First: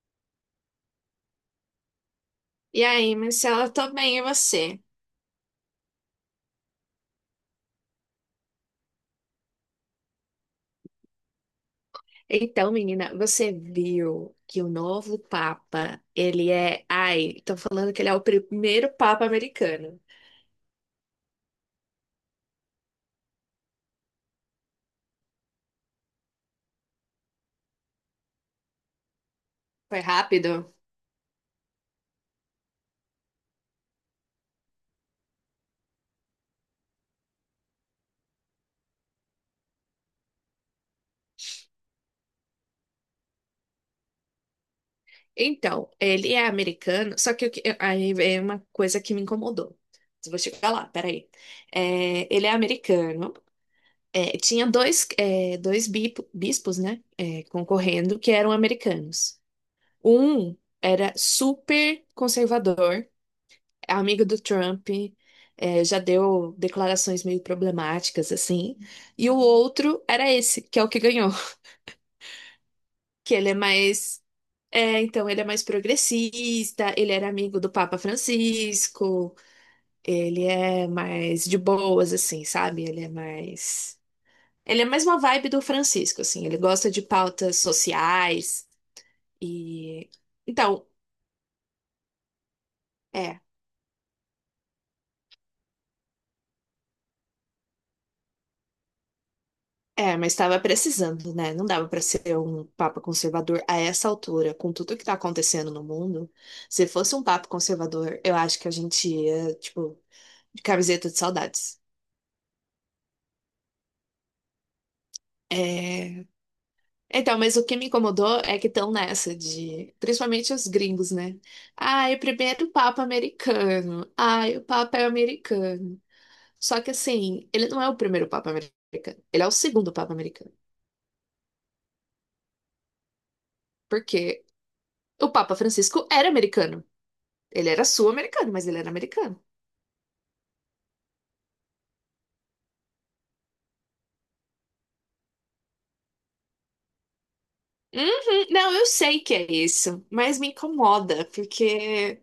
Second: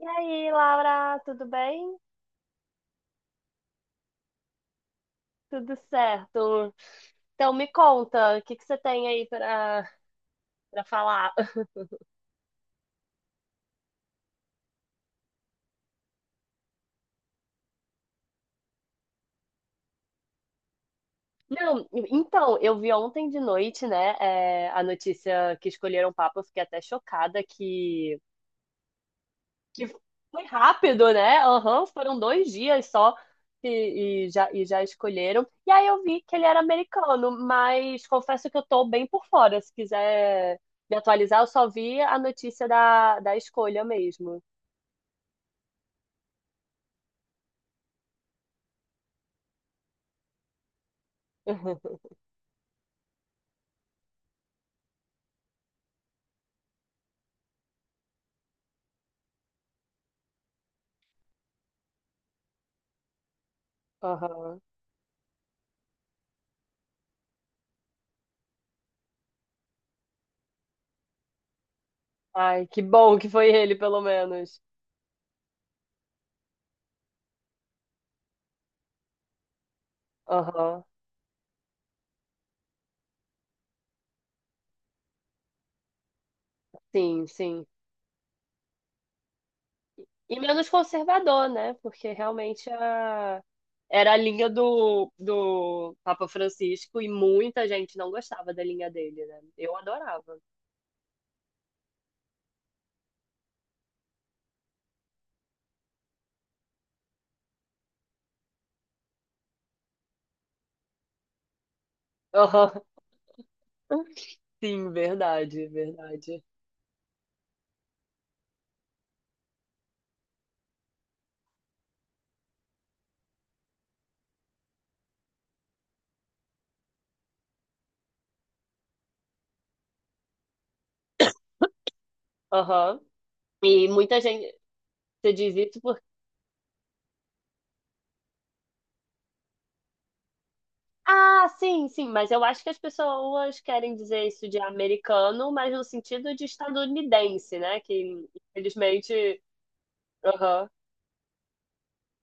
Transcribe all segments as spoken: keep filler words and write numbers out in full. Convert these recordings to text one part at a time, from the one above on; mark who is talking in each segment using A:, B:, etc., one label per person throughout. A: E aí, Laura, tudo bem?
B: E aí, Marcela, eu tô bem, e você?
A: Tudo certo. Então, me conta, o que que você tem aí para para falar?
B: Então, menina, você viu que o novo Papa, ele é. Ai, estão falando que ele é o primeiro Papa americano.
A: Não, então, eu vi ontem de noite, né, é, a notícia que escolheram o Papa, eu fiquei até chocada que, que
B: Foi
A: foi
B: rápido?
A: rápido, né? Aham, foram dois dias só e, e já, e já escolheram. E aí eu vi que ele era americano, mas confesso que eu tô bem por fora. Se quiser me atualizar, eu só vi a notícia da, da escolha mesmo.
B: Então, ele é americano, só que o que- aí é uma coisa que me incomodou. Vou chegar lá, peraí. É, ele é americano. É, tinha dois, é, dois bi- bispos, né, é, concorrendo, que eram americanos. Um era super conservador, é amiga do
A: Aham.
B: Trump, é, já deu declarações meio problemáticas, assim. E o outro era esse, que é o que ganhou.
A: Ai, que bom que
B: Que ele
A: foi
B: é
A: ele, pelo
B: mais.
A: menos.
B: É, então, ele é mais progressista, ele era amigo do Papa Francisco, ele
A: Aham.
B: é mais de boas, assim, sabe? Ele é mais. Ele é mais uma vibe do Francisco, assim, ele gosta de
A: Sim,
B: pautas
A: sim.
B: sociais e.
A: E menos
B: Então.
A: conservador, né? Porque realmente
B: É.
A: a... era a linha do, do Papa Francisco e muita gente não gostava da linha dele, né? Eu
B: É, mas
A: adorava.
B: estava precisando, né? Não dava para ser um papa conservador a essa altura, com tudo que está acontecendo no mundo. Se fosse um papa conservador, eu acho que a gente ia, tipo, de camiseta de saudades.
A: Aham. Sim, verdade,
B: É.
A: verdade.
B: Então, mas o que me incomodou é que estão nessa de, principalmente os gringos, né? Ai, o primeiro papa americano. Ai, o papa é americano. Só que assim, ele não é o primeiro papa americano. Ele é o segundo papa americano.
A: Aham. E muita
B: Porque
A: gente. Você
B: o Papa
A: diz isso.
B: Francisco era americano. Ele era sul-americano, mas ele era americano.
A: Ah, sim, sim, mas eu acho que as pessoas querem dizer isso de americano, mas no sentido de estadunidense, né? Que
B: Uhum. Não, eu sei que
A: infelizmente.
B: é isso, mas me
A: Aham.
B: incomoda, porque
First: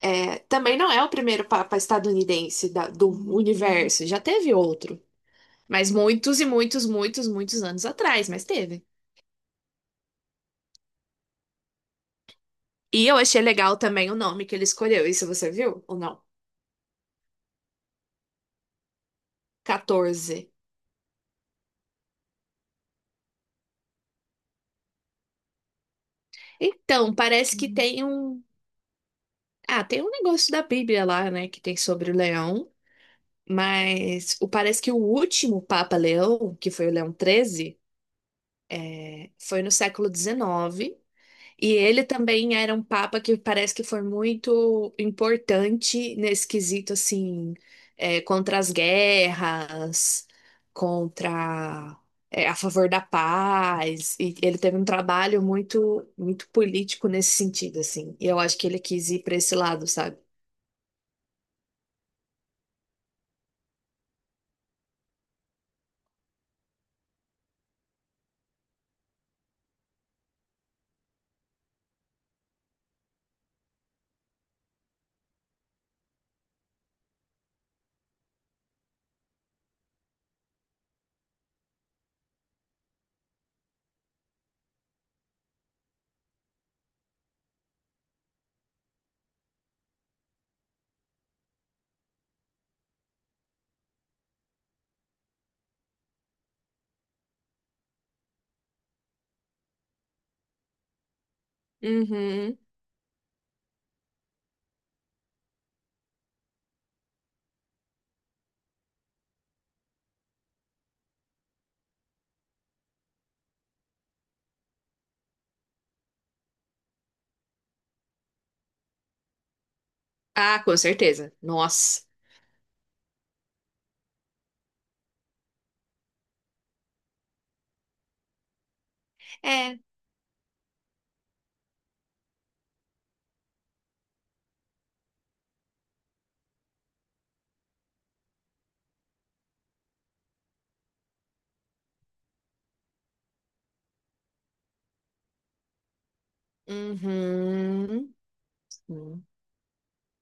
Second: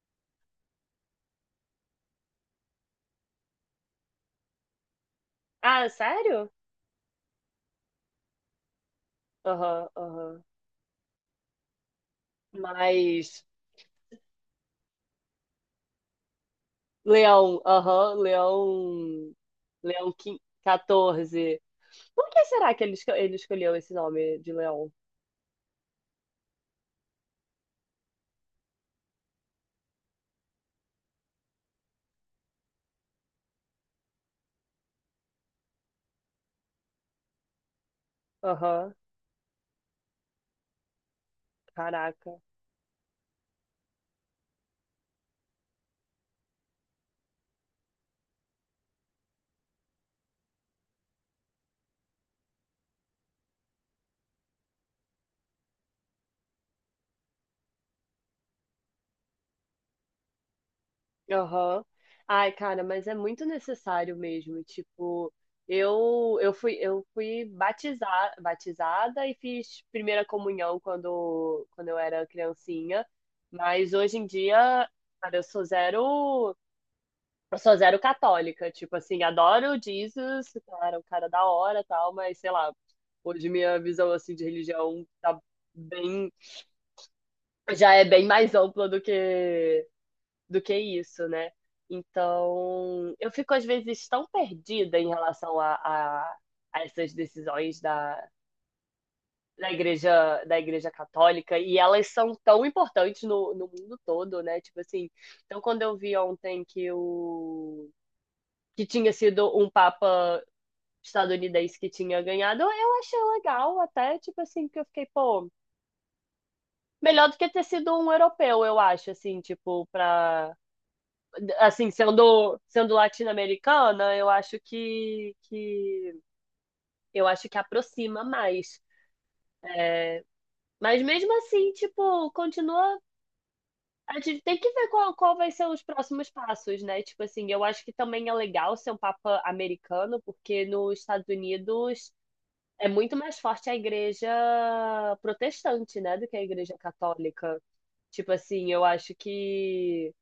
B: é, também não é o primeiro Papa estadunidense da- do universo, já teve outro,
A: Ah,
B: mas muitos e
A: sério?
B: muitos, muitos, muitos anos atrás, mas teve.
A: Aham, aham.
B: E eu achei
A: Mas.
B: legal também o nome que ele escolheu, isso você viu ou não?
A: Leão, aham, Leão. Leão
B: Quatorze.
A: quin- quatorze. Por que será que ele, esco- ele escolheu esse nome de Leão?
B: Então, parece que tem um. Ah, tem um negócio da Bíblia lá, né, que tem sobre o leão, mas o- parece que o último Papa Leão, que foi o Leão treze,
A: Aham.
B: foi no século dezenove. E ele
A: Caraca.
B: também era um papa que parece que foi muito importante nesse quesito, assim, é, contra as guerras, contra, é, a favor da paz. E ele teve um trabalho muito, muito político nesse sentido, assim. E eu acho que ele quis ir para esse lado, sabe?
A: Aham. Ai, cara, mas é muito necessário mesmo. Tipo, eu eu fui eu fui batizar, batizada e fiz primeira comunhão quando quando eu era criancinha, mas hoje em dia, cara, eu sou zero eu sou zero católica, tipo assim, adoro Jesus, cara, o cara da hora, tal, mas sei lá, hoje minha visão assim de religião tá bem já é bem mais ampla do que do que isso, né? Então, eu fico às vezes tão perdida em relação a, a, a essas decisões da, da igreja, da igreja católica, e elas são
B: Uhum.
A: tão importantes no, no mundo todo, né? Tipo assim, então quando eu vi ontem que o que tinha sido um papa estadunidense que tinha ganhado, eu achei legal até, tipo assim, que eu fiquei, pô, melhor do que ter sido um europeu, eu acho, assim, tipo, pra
B: Ah, com certeza.
A: assim,
B: Nossa.
A: sendo, sendo latino-americana, eu acho que, que eu acho que aproxima mais.
B: É.
A: Mas mesmo assim, tipo, continua. A gente tem que ver qual, qual vai ser os próximos passos, né? Tipo assim, eu acho que também é legal ser um papa americano, porque nos Estados Unidos é muito mais forte a igreja protestante, né, do que a igreja católica.
B: Uhum.
A: Tipo assim, eu acho
B: Hum.
A: que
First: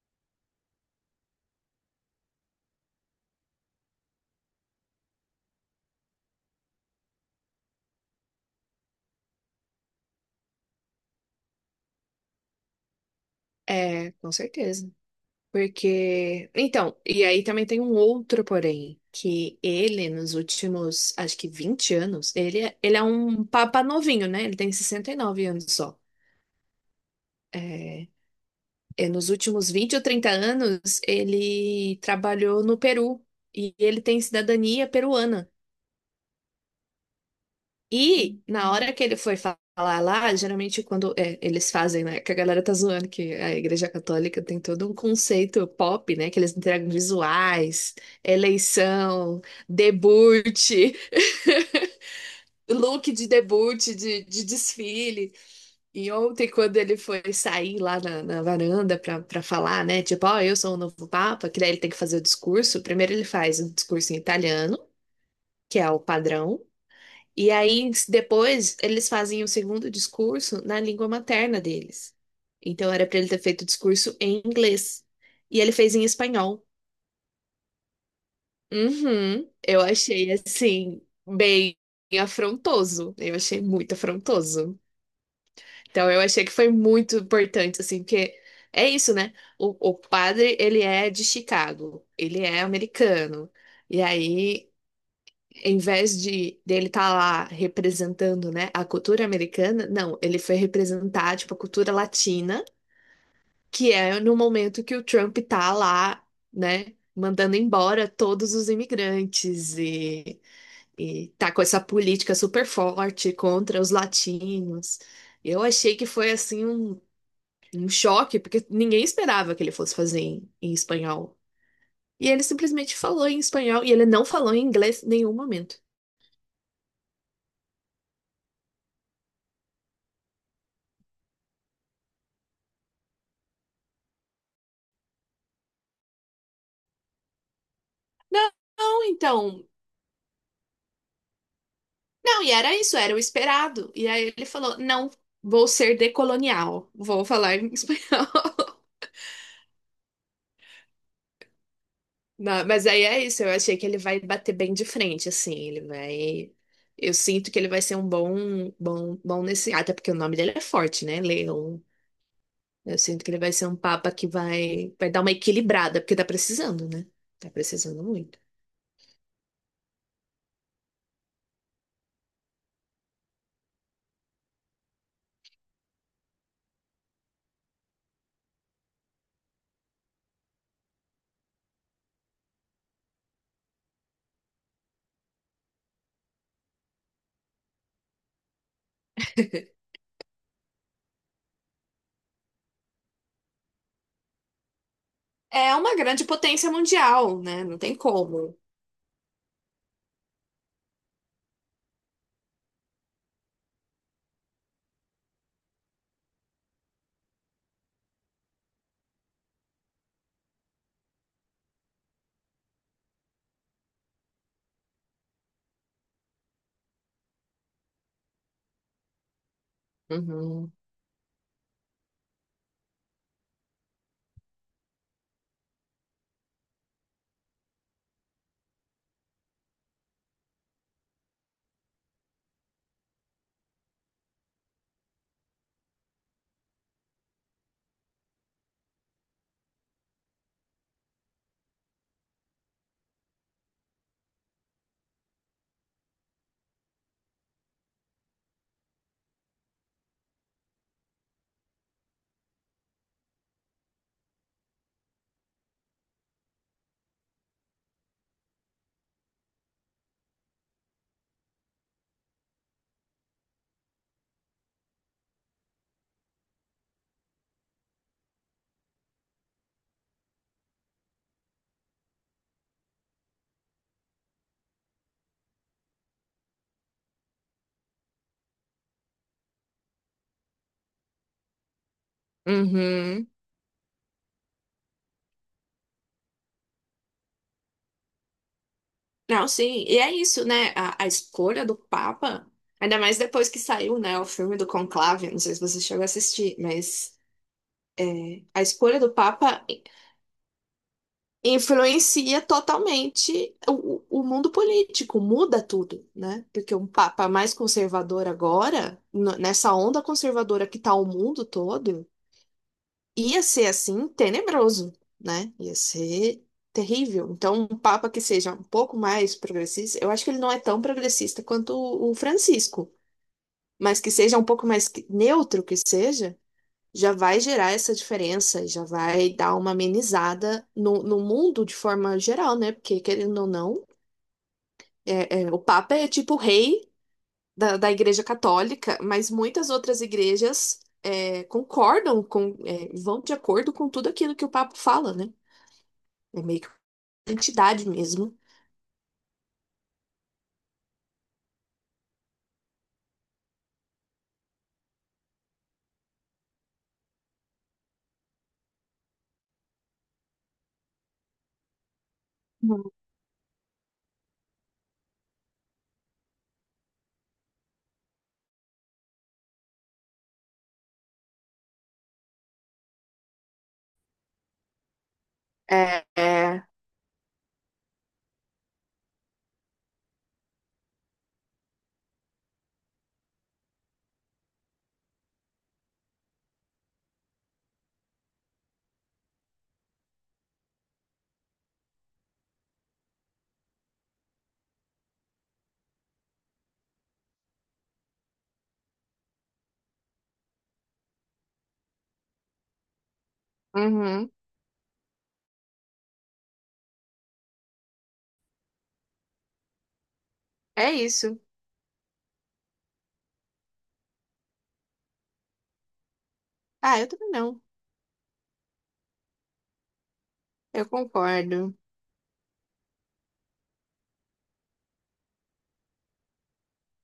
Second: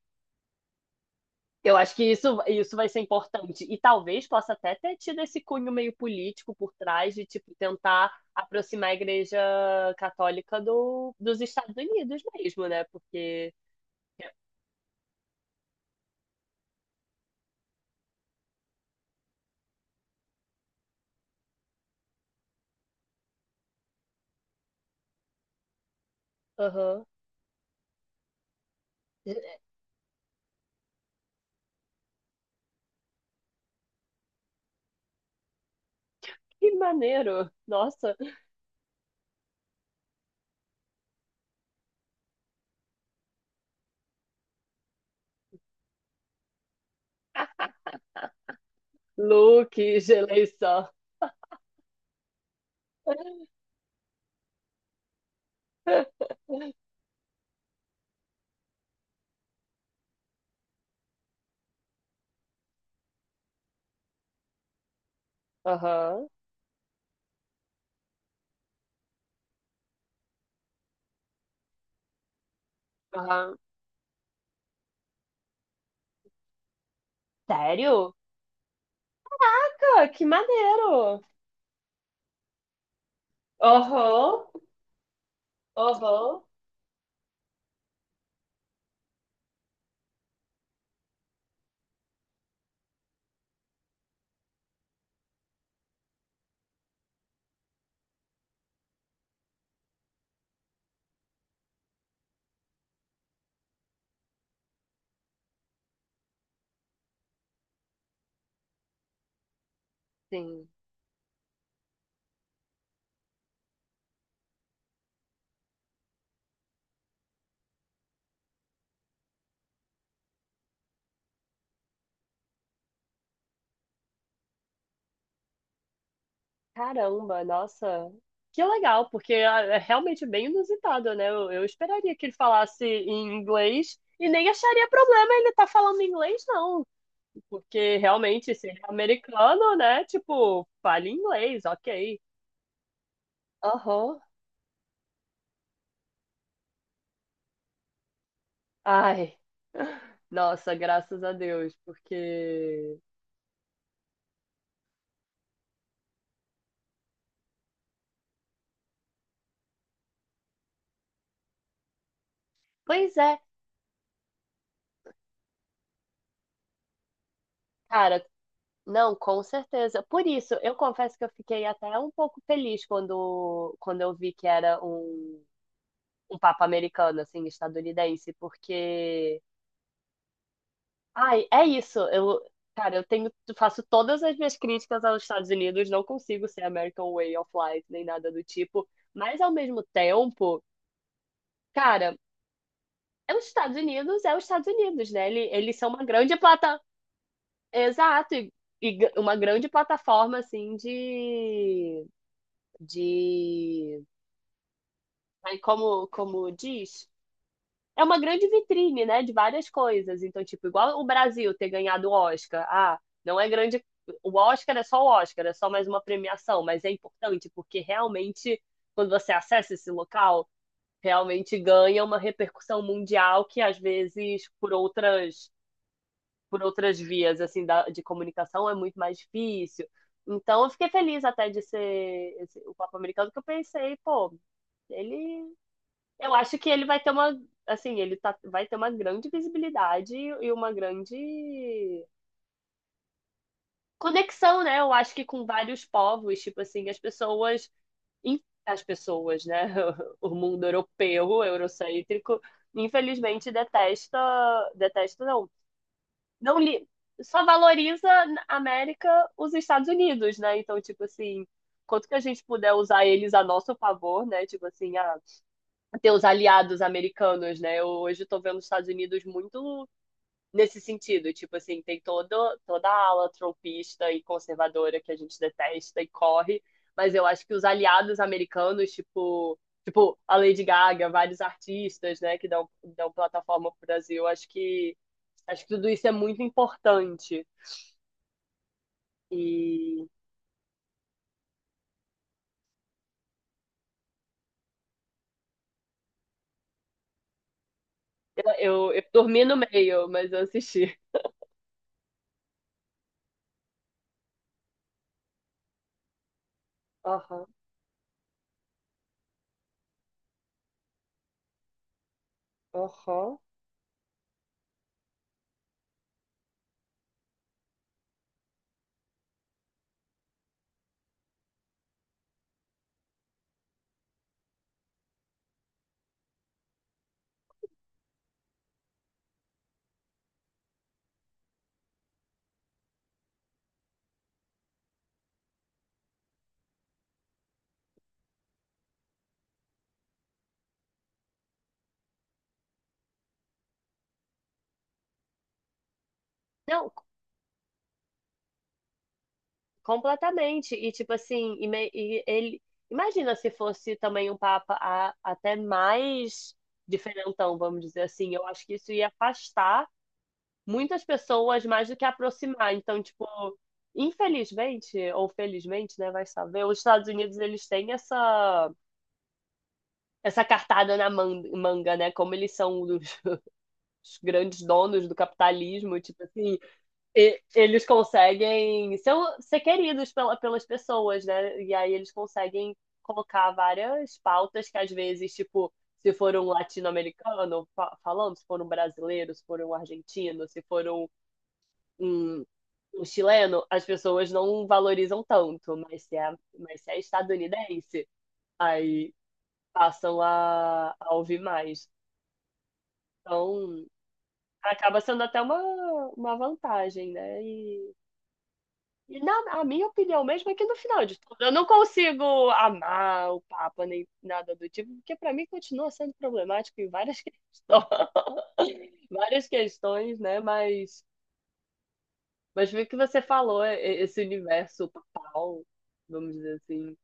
A: eu acho que isso, isso vai ser importante. E talvez possa até ter tido esse cunho meio político por trás de, tipo, tentar aproximar a Igreja Católica do, dos Estados Unidos mesmo, né? Porque.
B: É, com certeza. Porque. Então, e aí também tem um outro porém, que ele, nos últimos, acho que vinte anos, ele, é- ele é um papa novinho, né? Ele tem sessenta e nove anos só.
A: Aham.
B: É, é, nos últimos vinte ou trinta anos, ele trabalhou no Peru. E ele tem cidadania peruana.
A: Que maneiro! Nossa!
B: E na hora que ele foi fa- falar lá, geralmente quando é, eles fazem, né? Que a galera tá zoando que a Igreja Católica tem todo um conceito pop, né? Que eles entregam visuais, eleição,
A: Luke, Geleição.
B: debut, look de debut, de, de desfile. E ontem, quando ele foi sair lá na, na varanda pra, pra falar, né? Tipo, ó, eu sou o novo Papa, que daí ele tem que fazer o discurso. Primeiro ele faz o discurso em italiano, que é o
A: Aham.
B: padrão. E aí, depois, eles fazem o segundo discurso na língua materna deles. Então, era para ele ter
A: Aham.
B: feito o discurso em inglês. E ele fez em espanhol.
A: Sério?
B: Uhum, eu
A: Caraca, que
B: achei, assim,
A: maneiro!
B: bem afrontoso. Eu achei muito
A: Aham.
B: afrontoso. Então, eu
A: Aham.
B: achei que foi muito importante, assim, porque é isso, né? O, o padre, ele é de Chicago. Ele é americano. E aí. Em vez de dele estar lá representando, né, a cultura americana, não, ele foi representar, tipo, a cultura latina, que é no momento que o Trump tá lá, né, mandando embora todos os imigrantes e,
A: Sim.
B: e tá com essa política super forte contra os latinos. Eu achei que foi, assim, um, um choque, porque ninguém esperava que ele fosse fazer em, em espanhol. E ele simplesmente falou em espanhol, e ele não falou em inglês em nenhum momento.
A: Caramba, nossa, que legal, porque é é realmente bem inusitado, né? Eu, eu esperaria que ele falasse em inglês e nem acharia problema ele estar falando inglês, não, porque
B: Não,
A: realmente, se ele é
B: não, então.
A: americano, né? Tipo, fale inglês, ok.
B: Não, e era isso, era o esperado. E
A: Aham.
B: aí ele falou: não, vou ser decolonial, vou falar em espanhol.
A: Ai, nossa, graças a Deus,
B: Não, mas
A: porque.
B: aí é isso, eu achei que ele vai bater bem de frente, assim, ele vai. Eu sinto que ele vai ser um bom, bom, bom nesse. Até porque o nome dele é forte, né? Leon. Eu
A: Pois
B: sinto que
A: é,
B: ele vai ser um papa que vai, vai, dar uma equilibrada, porque tá precisando, né? Tá precisando
A: cara,
B: muito.
A: não, com certeza. Por isso, eu confesso que eu fiquei até um pouco feliz quando, quando eu vi que era um. Um papo americano, assim, estadunidense, porque. Ai, é isso. Eu, cara, eu tenho, faço todas as minhas críticas aos Estados Unidos, não consigo ser American Way of Life, nem nada do tipo, mas ao mesmo tempo, cara, é os Estados Unidos, é os Estados Unidos, né? Ele-
B: É
A: Eles são
B: uma
A: uma
B: grande
A: grande
B: potência
A: plata.
B: mundial, né? Não tem
A: Exato, e,
B: como.
A: e g- uma grande plataforma, assim, de. De. Ai, como, como diz? É uma grande vitrine, né, de várias coisas. Então, tipo, igual o Brasil ter ganhado o Oscar. Ah, não é grande. O Oscar é só o Oscar, é só mais uma premiação, mas é importante porque realmente, quando você acessa esse local,
B: Uhum.
A: realmente ganha uma repercussão mundial que às vezes por outras por outras vias assim da, de comunicação é muito mais difícil. Então, eu fiquei feliz até de ser esse- o Papa Americano, que eu pensei, pô, ele eu acho que ele vai ter uma, assim, ele tá, vai ter uma grande visibilidade e uma grande conexão, né? Eu acho que com vários povos, tipo assim, as pessoas, as pessoas, né? O mundo europeu, eurocêntrico, infelizmente detesta, detesta não, não li, só valoriza na América os Estados Unidos, né? Então, tipo assim, quanto que a gente puder usar eles a nosso favor, né? Tipo assim, ah, ter os aliados americanos, né? Eu hoje estou vendo os Estados Unidos muito nesse sentido, tipo assim, tem todo, toda a ala trumpista e conservadora que a gente detesta e corre, mas eu acho que os aliados americanos, tipo, tipo a Lady Gaga, vários artistas, né, que dão, dão
B: Uhum.
A: plataforma para o Brasil, acho que acho que tudo isso é muito importante.
B: Não, sim. E
A: E
B: é isso, né? A, a escolha do Papa, ainda mais depois que saiu, né, o filme do Conclave, não sei se você chegou a assistir, mas é,
A: eu,
B: a
A: eu,
B: escolha
A: eu
B: do
A: dormi no
B: Papa
A: meio, mas eu assisti.
B: influencia totalmente o, o mundo político, muda tudo, né? Porque um Papa
A: Aham,
B: mais conservador agora, no- nessa onda conservadora que tá o mundo todo,
A: aham.
B: ia ser assim tenebroso, né? Ia ser terrível. Então, um papa que seja um pouco mais progressista, eu acho que ele não é tão progressista quanto o o Francisco, mas que seja um pouco mais que- neutro que seja, já vai gerar essa diferença, e já vai dar uma amenizada no, no mundo de forma geral, né? Porque, querendo ou não, é- é, o papa é tipo o rei da, da Igreja Católica, mas muitas outras igrejas. É, concordam com, é, vão de acordo com tudo aquilo que o Papa fala, né? É meio que uma
A: Não,
B: entidade mesmo.
A: completamente. E tipo assim, e me- e ele imagina se fosse também um papa a- até mais diferentão, vamos dizer assim. Eu acho que isso ia afastar muitas pessoas mais do que aproximar.
B: Uhum.
A: Então, tipo, infelizmente ou felizmente, né, vai saber, os Estados Unidos eles têm essa essa cartada na man- manga, né? Como eles são os os grandes donos do capitalismo,
B: É,
A: tipo assim,
B: é,
A: e- eles conseguem ser, um, ser queridos pela, pelas pessoas, né? E aí eles conseguem colocar várias pautas que às vezes, tipo, se for um latino-americano fa- falando, se for um brasileiro, se for um argentino, se for um, um, um chileno, as pessoas não valorizam tanto, mas se é, mas se é estadunidense, aí passam a, a ouvir mais. Então,
B: uhum.
A: acaba sendo até uma, uma vantagem, né? E e na, a minha opinião mesmo é que no
B: É
A: final de tudo,
B: isso.
A: eu não consigo amar o Papa nem nada do tipo, porque para mim continua sendo problemático em
B: Ah, eu
A: várias
B: também não.
A: questões, várias questões, né?
B: Eu
A: Mas,
B: concordo.
A: mas o que você falou, e- e- esse universo papal, vamos dizer assim.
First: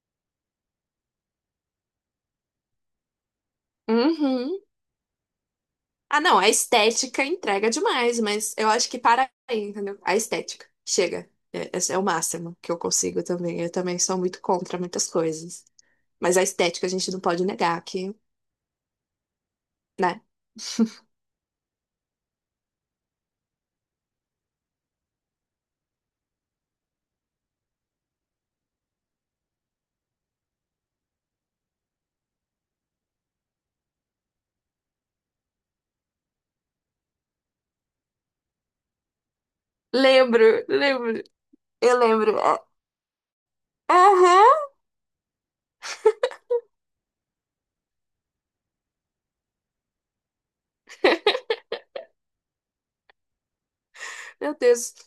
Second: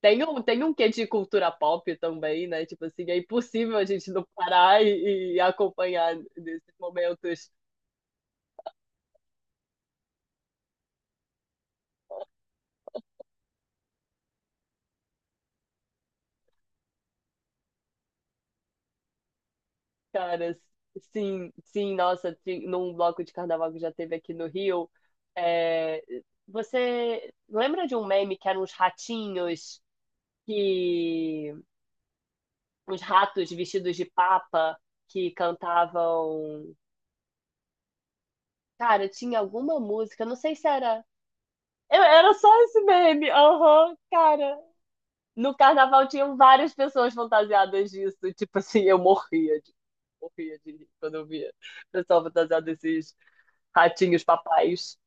A: Tem um, tem um quê de cultura pop também, né? Tipo assim, é impossível a gente não
B: Uhum.
A: parar e, e acompanhar
B: Ah, não, a
A: nesses
B: estética
A: momentos.
B: entrega demais, mas eu acho que para aí, entendeu? A estética. Chega. É- Esse é o máximo que eu consigo também. Eu também sou muito contra muitas coisas. Mas a estética a gente não pode negar que, né?
A: Cara, sim, sim, nossa, ti- num bloco de carnaval que já teve aqui no Rio, é, você lembra de um meme que eram uns ratinhos que, uns ratos vestidos de papa que cantavam, cara, tinha alguma música, não
B: Lembro,
A: sei se era.
B: lembro. Eu
A: Eu- era
B: lembro. Ah.
A: só esse meme, aham,
B: Aham.
A: cara, no carnaval tinham várias pessoas fantasiadas disso, tipo assim, eu morria de, morria de rir quando eu via pessoal fantasiado desses ratinhos
B: Meu Deus.
A: papais.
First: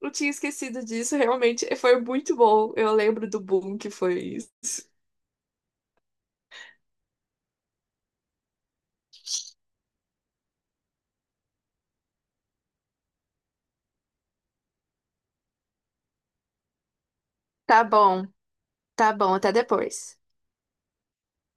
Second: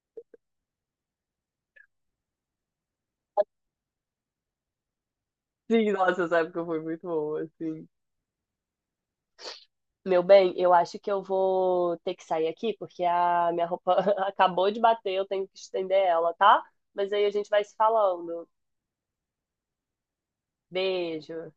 B: Eu tinha esquecido disso, realmente foi muito bom. Eu lembro do boom que foi isso.
A: Sim, nossa, essa época foi muito boa, assim. Meu bem, eu acho que eu vou ter que sair aqui, porque a minha roupa acabou de bater, eu tenho que estender ela, tá? Mas aí a gente vai se
B: Tá bom,
A: falando.
B: tá bom, até depois.
A: Beijo.